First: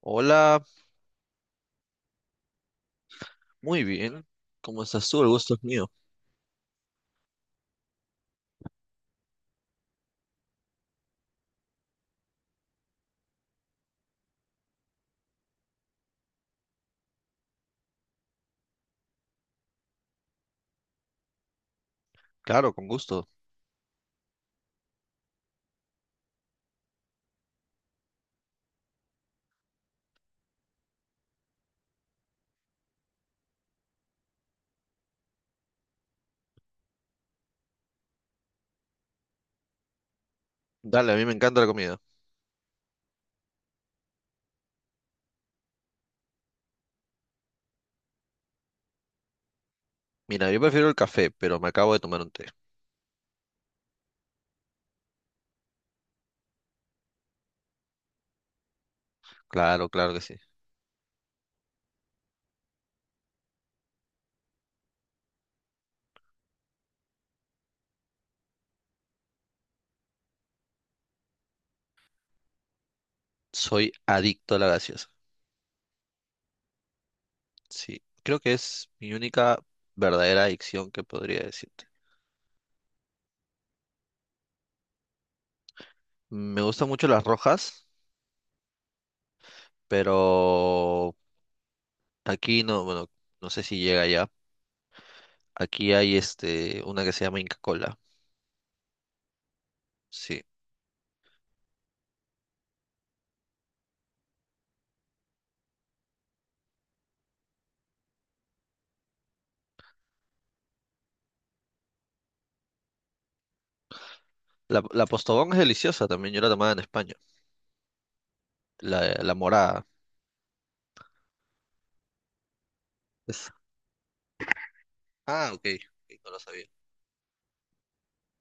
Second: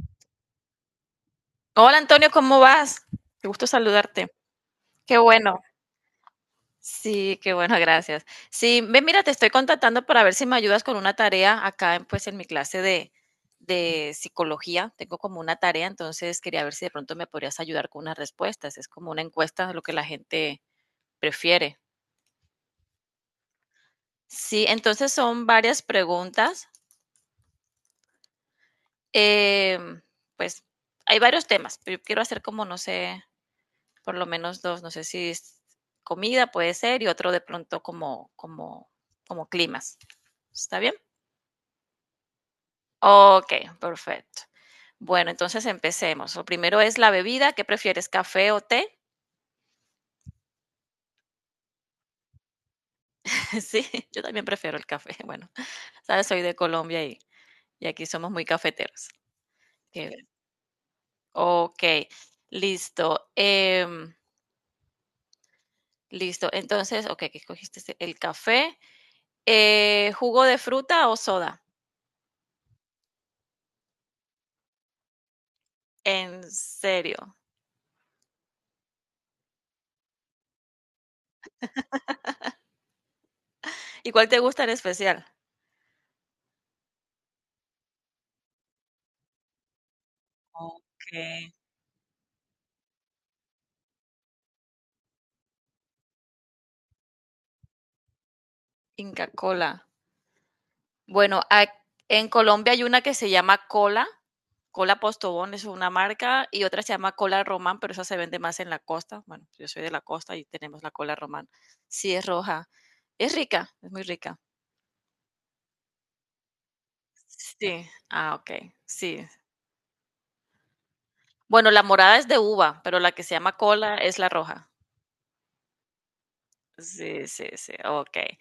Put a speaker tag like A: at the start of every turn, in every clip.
A: Hola,
B: Hola Antonio, ¿cómo vas? Qué gusto
A: muy bien.
B: saludarte.
A: ¿Cómo estás
B: Qué
A: tú? El gusto
B: bueno.
A: es mío.
B: Sí, qué bueno, gracias. Sí, ve, mira, te estoy contactando para ver si me ayudas con una tarea acá, pues, en mi clase de psicología. Tengo como una tarea, entonces quería ver si de pronto me podrías ayudar con unas respuestas. Es como una encuesta de lo que la gente prefiere.
A: Claro, con gusto.
B: Sí, entonces son varias preguntas. em, pues hay varios temas, pero yo quiero hacer como, no sé, por lo menos dos, no sé si es comida puede ser y otro de pronto como climas. ¿Está bien?
A: Dale, a mí me encanta la comida.
B: Ok, perfecto. Bueno, entonces empecemos. Lo primero es la bebida. ¿Qué prefieres, café o té?
A: Mira, yo prefiero el café, pero me acabo de tomar un té.
B: Sí, yo también prefiero el café. Bueno, sabes, soy de Colombia y aquí somos muy cafeteros.
A: Claro,
B: Qué
A: claro que
B: bien.
A: sí.
B: Ok, listo. Listo. Entonces, ok, ¿qué escogiste? El café. ¿Jugo de fruta o soda?
A: Soy adicto a la gaseosa.
B: ¿En serio?
A: Sí, creo que es mi única verdadera adicción que podría decirte.
B: ¿Y cuál te gusta en especial?
A: Me gustan mucho las rojas, pero
B: Okey.
A: aquí no, bueno, no sé si llega ya. Aquí hay este, una que se llama Inca Kola.
B: Inca Kola.
A: Sí.
B: Bueno, ac en Colombia hay una que se llama Cola, Cola Postobón es una marca, y otra se llama Cola Román, pero esa se vende más en la costa. Bueno, yo soy de la costa y tenemos la Cola Román. Sí, es roja. Es rica, es muy rica.
A: La Postobón es deliciosa también, yo la tomaba en España.
B: Sí. Ah, okey.
A: La,
B: Sí.
A: la morada.
B: Bueno, la morada es de uva, pero la que se llama Cola es la roja.
A: Ah, ok, ok, no lo sabía.
B: Sí, sí, sí, okey.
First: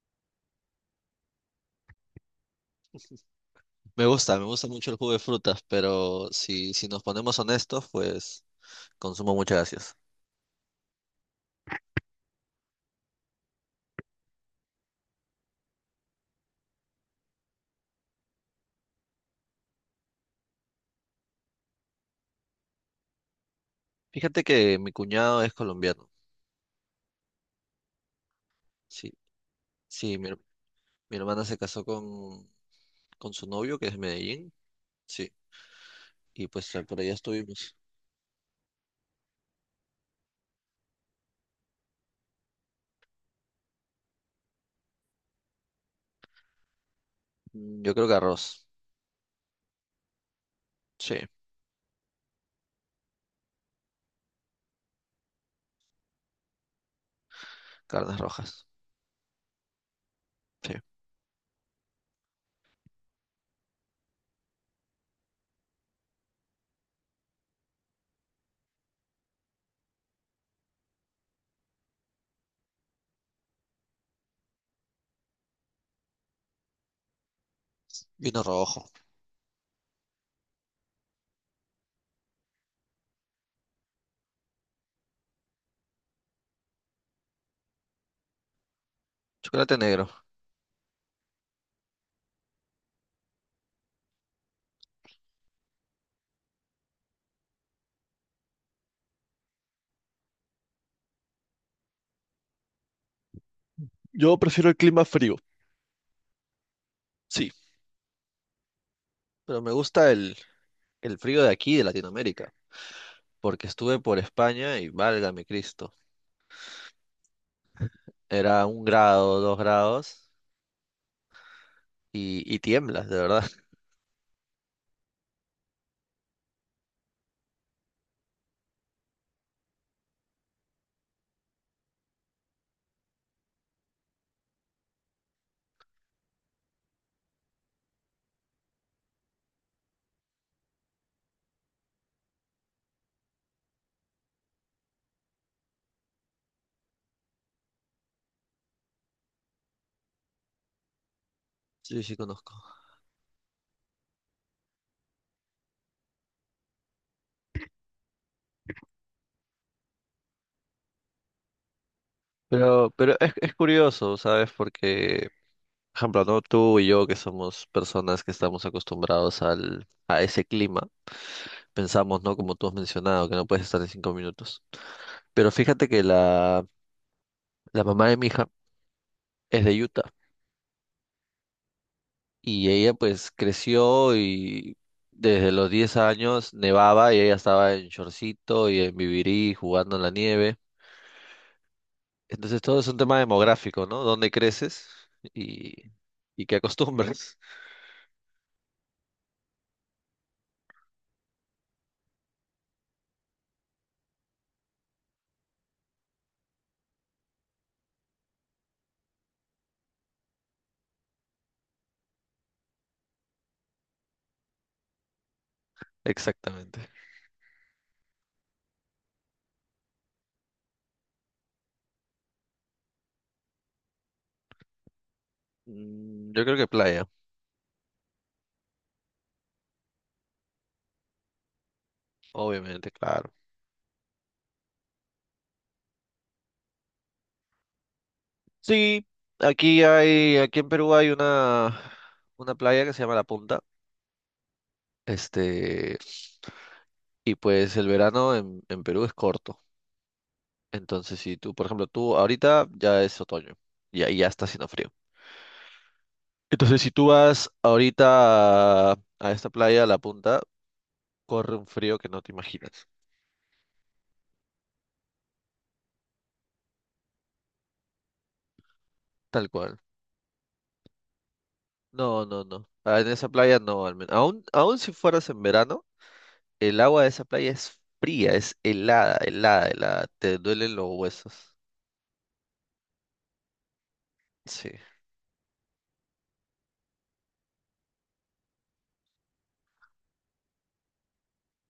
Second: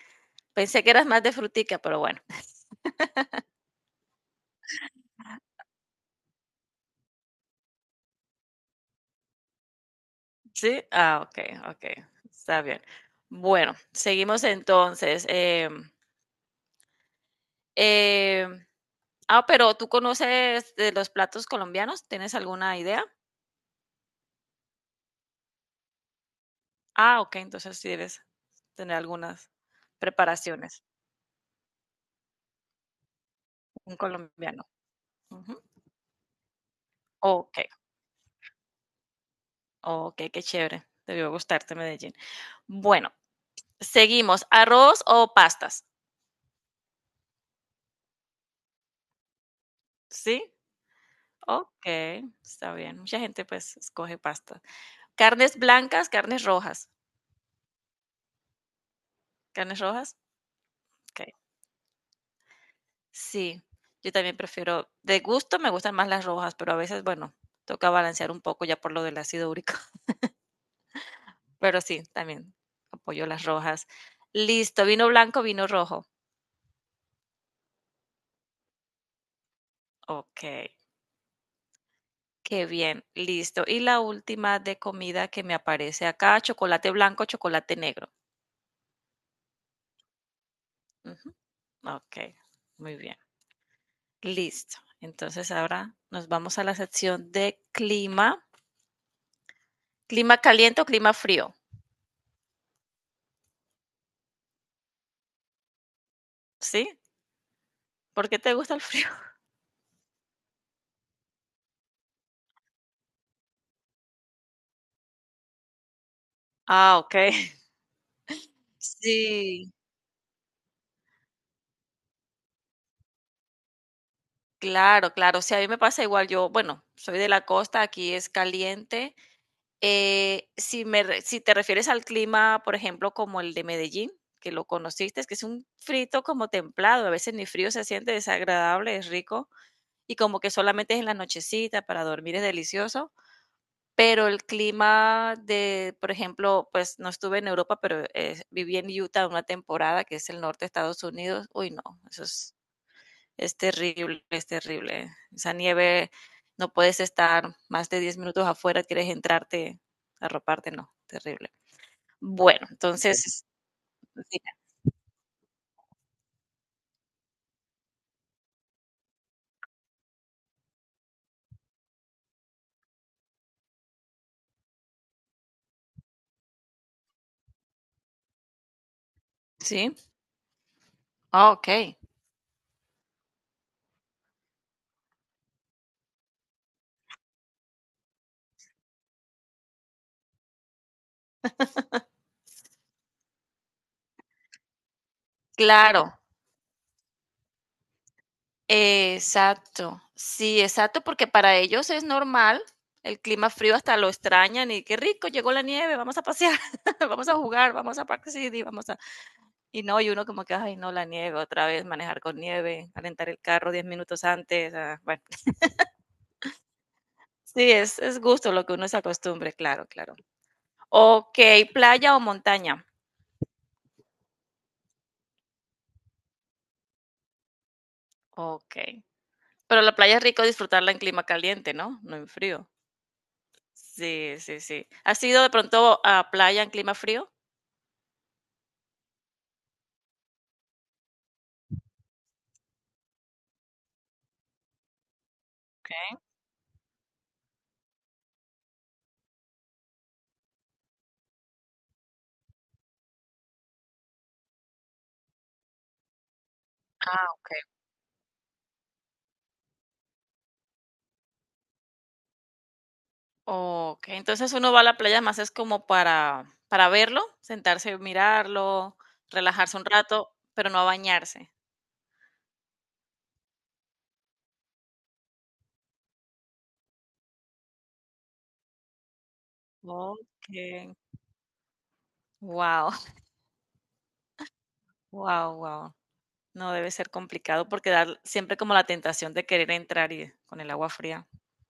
B: Pensé que eras más de frutica, pero bueno.
A: Me gusta mucho el jugo de frutas, pero si nos ponemos honestos, pues consumo muchas gracias.
B: Sí, ah, okey, okey, está bien. Bueno, seguimos entonces, em, ah, pero ¿tú conoces de los platos colombianos? ¿Tienes alguna idea?
A: Fíjate que mi cuñado es colombiano.
B: Ah, okey, entonces sí debes tener
A: Sí,
B: algunas
A: sí,
B: preparaciones,
A: mi hermana se casó con su novio, que es
B: un
A: de Medellín.
B: colombiano.
A: Sí,
B: Ujú.
A: y pues por allá
B: Okey,
A: estuvimos.
B: okey, qué chévere, debió gustarte Medellín. Bueno, seguimos, ¿arroz o pastas?
A: Yo creo que arroz.
B: ¿Sí?
A: Sí,
B: Okey, está bien. Mucha gente, pues, escoge pasta. ¿Carnes blancas, carnes rojas?
A: carnes rojas.
B: ¿Carnes rojas?
A: Sí,
B: Okey. Sí, yo también prefiero de gusto, me gustan más las rojas, pero a veces, bueno, toca balancear un poco ya por lo del ácido úrico. Pero sí, también apoyo las rojas. Listo, vino blanco, vino rojo.
A: vino rojo,
B: Okey, qué bien, listo. Y la última de comida que me aparece acá, chocolate blanco, chocolate negro.
A: chocolate negro.
B: Ujú, okey, muy bien, listo. Entonces ahora nos vamos a la sección de clima, ¿clima caliente o clima frío?
A: Yo prefiero el clima frío.
B: ¿Sí?
A: Sí.
B: ¿Por qué te gusta el frío?
A: Pero me gusta el frío de aquí, de Latinoamérica, porque estuve por España y válgame Cristo.
B: Ah, okey.
A: Era un grado, dos
B: Sí,
A: grados y tiemblas, de verdad.
B: claro, claro. Sí, a mí me pasa igual. Yo, bueno, soy de la costa, aquí es caliente. Si me re Si te refieres al clima, por ejemplo, como el de Medellín, que lo conociste, es que es un frito como templado, a veces ni frío se siente, desagradable, es rico, y como que solamente es en la nochecita, para dormir es delicioso, pero el clima de, por ejemplo, pues, no estuve en Europa, pero, viví en Utah una temporada, que es el norte de Estados Unidos. Uy, no,
A: Sí, sí
B: eso
A: conozco.
B: es. Es terrible, es terrible. Esa nieve, no puedes estar más de 10 minutos, quieres entrarte, arroparte, no, terrible. Bueno,
A: Pero
B: entonces,
A: es curioso, ¿sabes? Porque, por ejemplo, ¿no? Tú y yo, que somos personas que estamos acostumbrados a ese clima, pensamos, ¿no? Como tú has mencionado, que no puedes estar en 5 minutos. Pero fíjate que la mamá de mi hija es de
B: ¿sí? Sí.
A: Utah
B: Ah, ok,
A: y ella pues creció y desde los 10 años nevaba y ella estaba en shortcito y en vivirí jugando en la nieve. Entonces todo es un tema demográfico, ¿no? ¿Dónde creces y,
B: claro,
A: y qué acostumbras?
B: exacto. Sí, exacto, porque para ellos es normal el clima frío, hasta lo extrañan y qué rico, llegó la nieve, vamos a pasear, vamos a jugar, vamos a Park City, vamos a... Y no, y uno como que, ay, no, la nieve, otra vez manejar con nieve, calentar el carro 10 minutos, ah, bueno.
A: Exactamente.
B: Sí, es gusto lo que uno se acostumbre, claro, claro. Okey, ¿playa o montaña?
A: Yo creo que playa,
B: Okey. Pero la playa es rico disfrutarla en clima caliente, ¿no? No en frío.
A: obviamente, claro.
B: Sí, sí, sí. ¿Has ido de pronto a playa en clima frío?
A: Sí, aquí hay, aquí en Perú hay una playa que se llama La Punta. Este,
B: Okey,
A: y pues el verano en Perú es corto. Entonces, si tú, por ejemplo, tú ahorita ya es otoño y ahí ya está haciendo frío. Entonces, si tú vas
B: okey.
A: ahorita a esta playa, a La Punta, corre un frío que no te imaginas.
B: Okey, entonces uno va a la playa más es como para verlo, sentarse, mirarlo,
A: Tal
B: relajarse
A: cual.
B: un rato, pero no a bañarse.
A: No, no, no. Ah, en esa playa no, al menos. Aún, aún si fueras en verano, el agua de esa playa es fría, es helada, helada, helada. Te duelen
B: Okey.
A: los huesos.
B: Wow.
A: Sí.
B: Wow, wow. No debe ser complicado porque dar siempre como la tentación de querer entrar y con el agua fría.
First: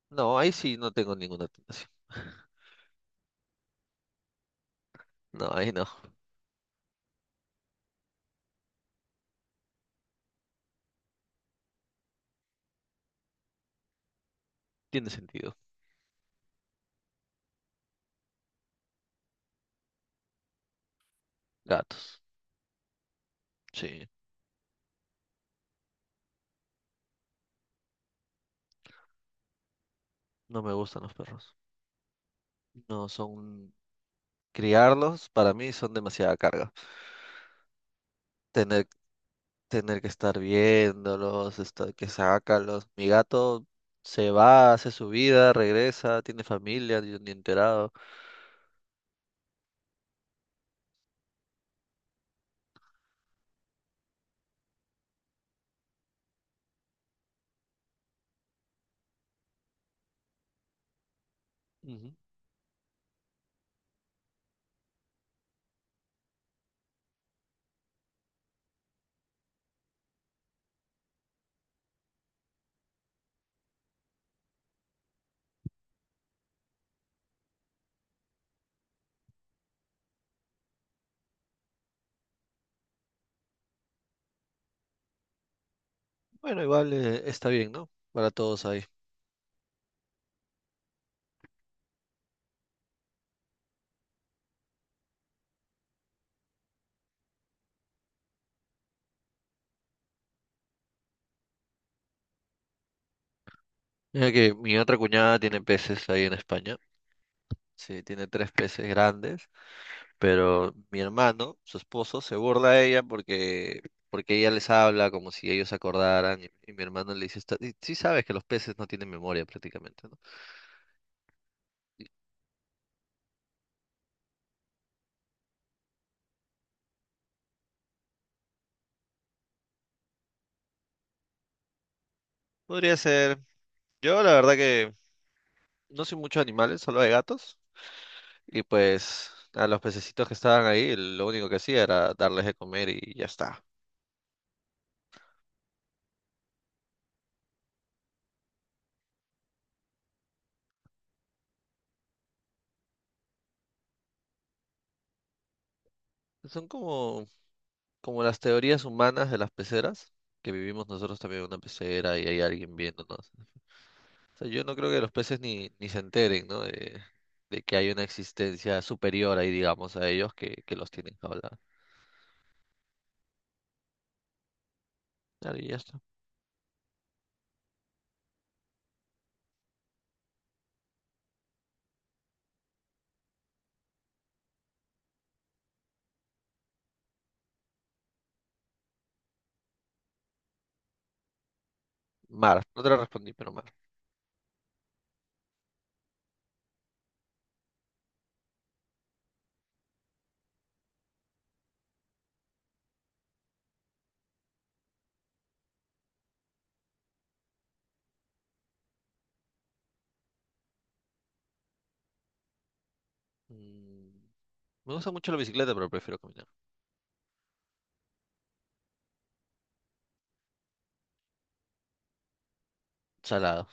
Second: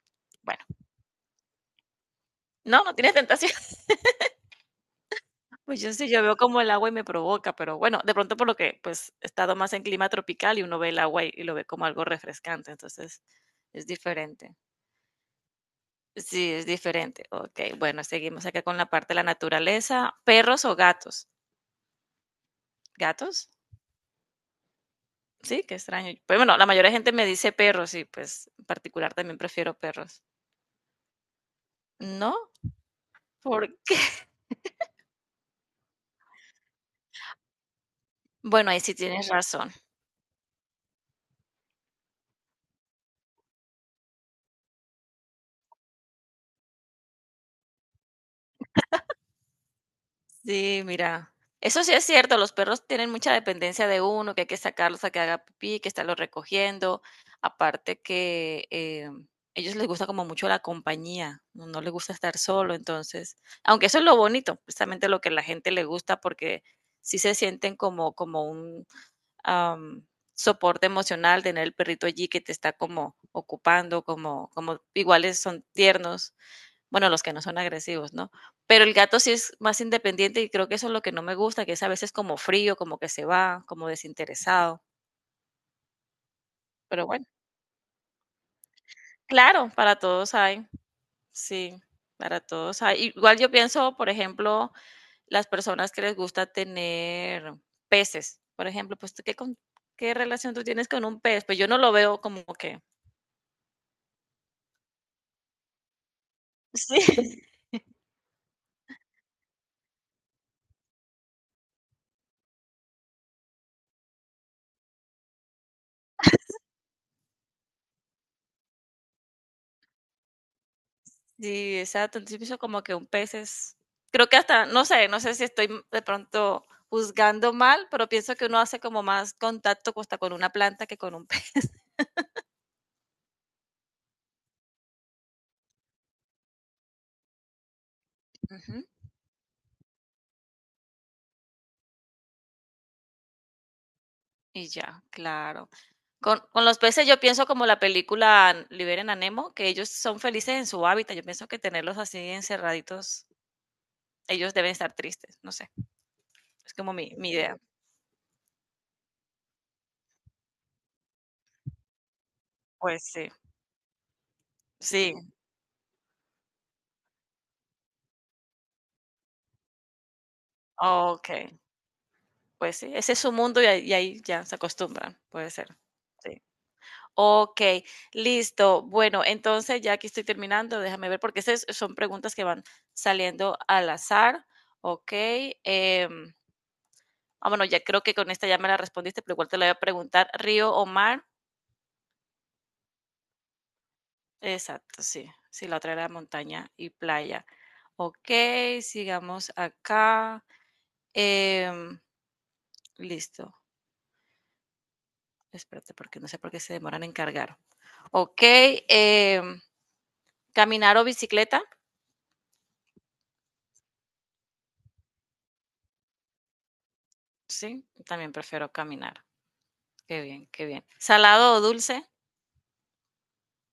A: No, ahí
B: Bueno,
A: sí no tengo ninguna tentación.
B: no, no tienes tentación.
A: No, ahí
B: Pues
A: no.
B: yo sí, yo veo como el agua y me provoca, pero bueno, de pronto por lo que pues he estado más en clima tropical y uno ve el agua y lo ve como algo refrescante, entonces es diferente.
A: Tiene sentido.
B: Sí, es diferente. Ok, bueno, seguimos acá con la parte de la naturaleza. ¿Perros o gatos?
A: Gatos.
B: ¿Gatos?
A: Sí.
B: Sí, qué extraño. Pues bueno, la mayoría de gente me dice perros y pues en particular también prefiero perros.
A: No me gustan los perros.
B: ¿No?
A: No
B: ¿Por
A: son...
B: qué?
A: Criarlos para mí son demasiada carga.
B: Bueno, ahí
A: Tener,
B: sí tienes razón.
A: tener que estar viéndolos, estar, que sácalos. Mi gato se va, hace su vida, regresa, tiene familia, yo ni enterado.
B: Sí, mira, eso sí es cierto, los perros tienen mucha dependencia de uno, que hay que sacarlos a que haga pipí, que estarlos recogiendo, aparte que ellos les gusta como mucho la compañía, no, no les
A: Ujú.
B: gusta estar solo, entonces, aunque eso es lo bonito, precisamente lo que a la gente le gusta, porque sí se sienten como, como un am, soporte emocional, tener el perrito allí que te está como ocupando, como, como iguales son tiernos, bueno, los que no son agresivos, ¿no? Pero el gato sí es más independiente y creo que eso es lo que no me gusta, que es a veces como frío, como que se va, como desinteresado.
A: Bueno, igual
B: Pero bueno,
A: está bien, ¿no? Para todos ahí.
B: claro, para todos hay, sí, para todos hay. Igual yo pienso, por ejemplo, las personas que les gusta tener peces, por ejemplo, pues ¿tú qué, qué relación tú tienes con un pez? Pues yo no lo veo como que...
A: Mira que mi otra cuñada tiene peces ahí en España.
B: Sí.
A: Sí, tiene tres peces grandes, pero mi hermano, su esposo, se burla de ella porque, porque ella les habla como si ellos se acordaran y mi hermano le dice, "Está- y sí sabes que los peces no tienen memoria prácticamente, ¿no?
B: Sí, exacto. Entonces yo pienso como que un pez es, creo que hasta, no sé, no sé si estoy de pronto juzgando mal, pero pienso que uno hace como más contacto hasta con una planta que con un pez.
A: Podría ser. Yo la verdad que no soy mucho de animales, solo de gatos. Y
B: Ujú.
A: pues a los pececitos que estaban ahí, lo único que hacía era darles de comer y ya está.
B: Y ya, claro. Con los peces yo pienso como la película Liberen a Nemo, que ellos son felices en su hábitat. Yo pienso que tenerlos así encerraditos, ellos deben estar tristes, no sé.
A: Son
B: Es como mi,
A: como
B: mi idea.
A: como las teorías humanas de las peceras, que vivimos nosotros también en una pecera y hay alguien
B: Pues sí,
A: viéndonos. O sea, yo no creo que los
B: sí,
A: peces ni se enteren, ¿no? De que hay una existencia superior ahí, digamos, a ellos que los tienen que
B: ok.
A: hablar.
B: Pues sí, ese es su mundo y ahí ya se acostumbran, puede
A: Claro, y
B: ser.
A: ya está.
B: Sí. Ok, listo. Bueno, entonces ya que estoy terminando, déjame ver, porque esas son preguntas que van saliendo al azar. Ok. em, ah, bueno, ya creo que con esta ya me la respondiste, pero igual te la voy a preguntar. ¿Río o mar?
A: Mar, no te lo respondí, pero mar.
B: Exacto, sí. Sí, la otra era montaña y playa. Ok, sigamos acá. Em, Listo. Espérate, porque no sé por qué se demoran en cargar. Ok, em, ¿caminar o bicicleta?
A: Mm, me gusta mucho la bicicleta, pero prefiero caminar.
B: Sí, también prefiero caminar. Qué bien, qué bien. ¿Salado o dulce?
A: Salado,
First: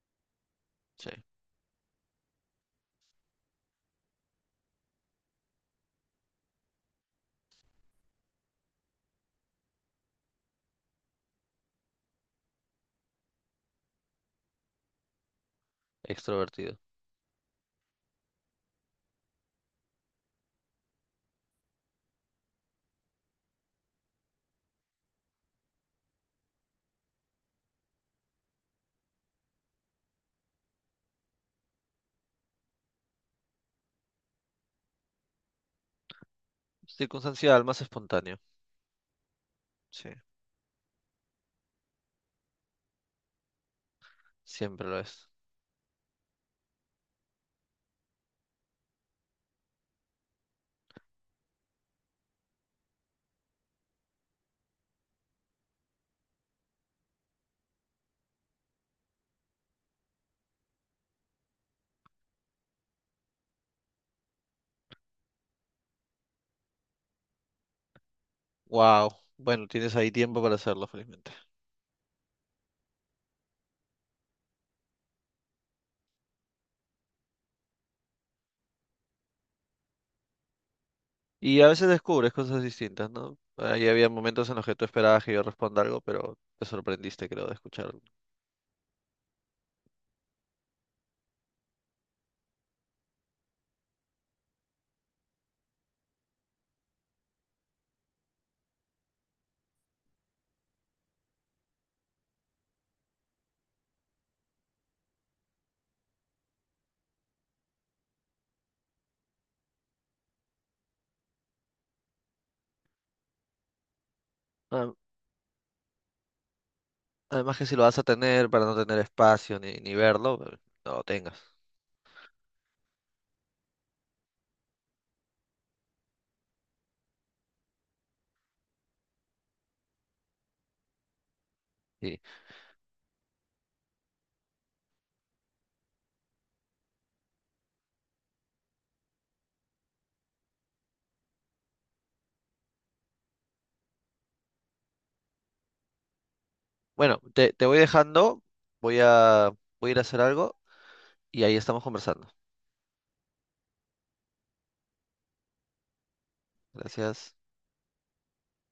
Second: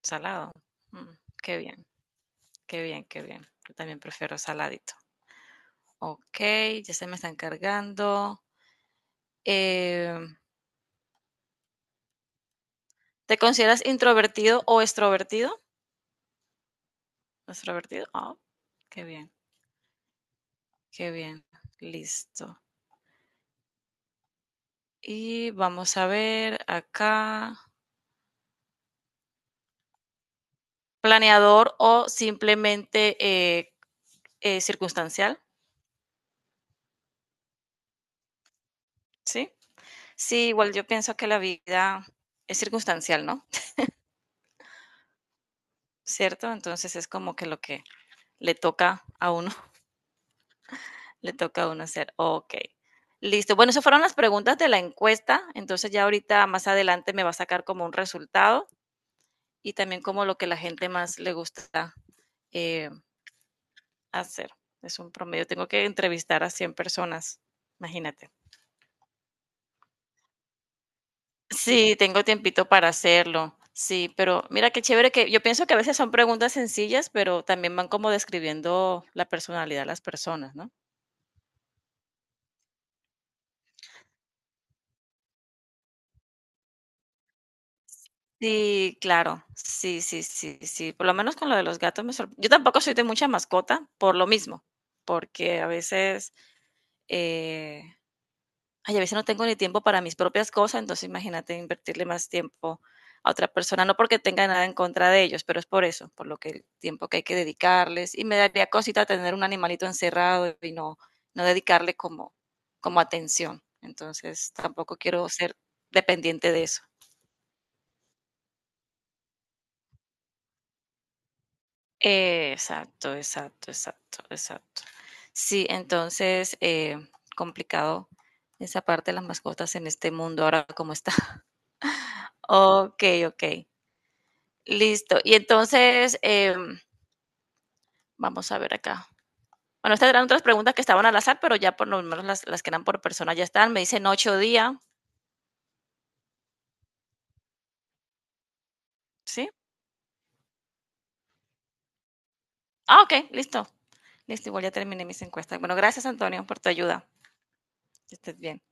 B: Salado.
A: sí.
B: Mm, qué bien, qué bien, qué bien. Yo también prefiero saladito. Ok, ya se me están cargando. Eh, ¿Te consideras introvertido o extrovertido?
A: Extrovertido.
B: Extrovertido. Ah, qué bien, qué bien. Listo. Y vamos a ver acá. Planeador o simplemente circunstancial,
A: Circunstancial, más espontáneo.
B: ¿sí?
A: Sí,
B: Sí, igual yo pienso que la vida es circunstancial, ¿no?
A: siempre lo es.
B: ¿Cierto? Entonces es como que lo que le toca a uno, le toca a uno hacer. Ok, listo. Bueno, esas fueron las preguntas de la encuesta. Entonces ya ahorita más adelante me va a sacar como un resultado y también como lo que la gente más le gusta eh, hacer. Es un promedio. Tengo que entrevistar a 100 personas, imagínate.
A: Wow. Bueno, tienes ahí tiempo para hacerlo, felizmente.
B: Sí, tengo tiempito para hacerlo. Sí, pero mira qué chévere que yo pienso que a veces son preguntas sencillas, pero también van como describiendo la personalidad de las personas, ¿no?
A: Y a veces descubres cosas distintas, ¿no? Ahí había momentos en los que tú esperabas que yo responda algo, pero te sorprendiste, creo, de escucharlo.
B: Sí, claro. Sí, sí, sí, sí. Por lo menos con lo de los gatos me sorprendió. Yo tampoco soy de mucha mascota por lo mismo, porque a veces, eh, ay, a veces no tengo ni tiempo para mis propias cosas, entonces imagínate invertirle más tiempo a otra persona, no porque tenga nada en contra de ellos, pero es por eso, por lo que el tiempo que hay que dedicarles. Y me daría cosita tener un animalito encerrado y no, no dedicarle como, como atención. Entonces
A: Ah,
B: tampoco quiero ser dependiente de eso.
A: además que si lo vas a tener para no tener espacio ni verlo, no lo tengas.
B: Exacto, exacto, exacto, exacto. Sí, entonces, complicado esa parte de las mascotas en este mundo ahora como está.
A: Sí.
B: Ok, ok. Listo. Y entonces, vamos a ver acá. Bueno, estas eran otras preguntas que estaban al azar, pero ya por lo menos las que eran por persona ya están. Me dicen 8 días.
A: Bueno, te voy dejando, voy
B: ¿Sí?
A: a, voy a ir a hacer algo y ahí estamos conversando.
B: Ah, ok, listo. Listo, igual ya terminé mis encuestas. Bueno, gracias Antonio por tu ayuda.
A: Gracias.
B: Que estés bien.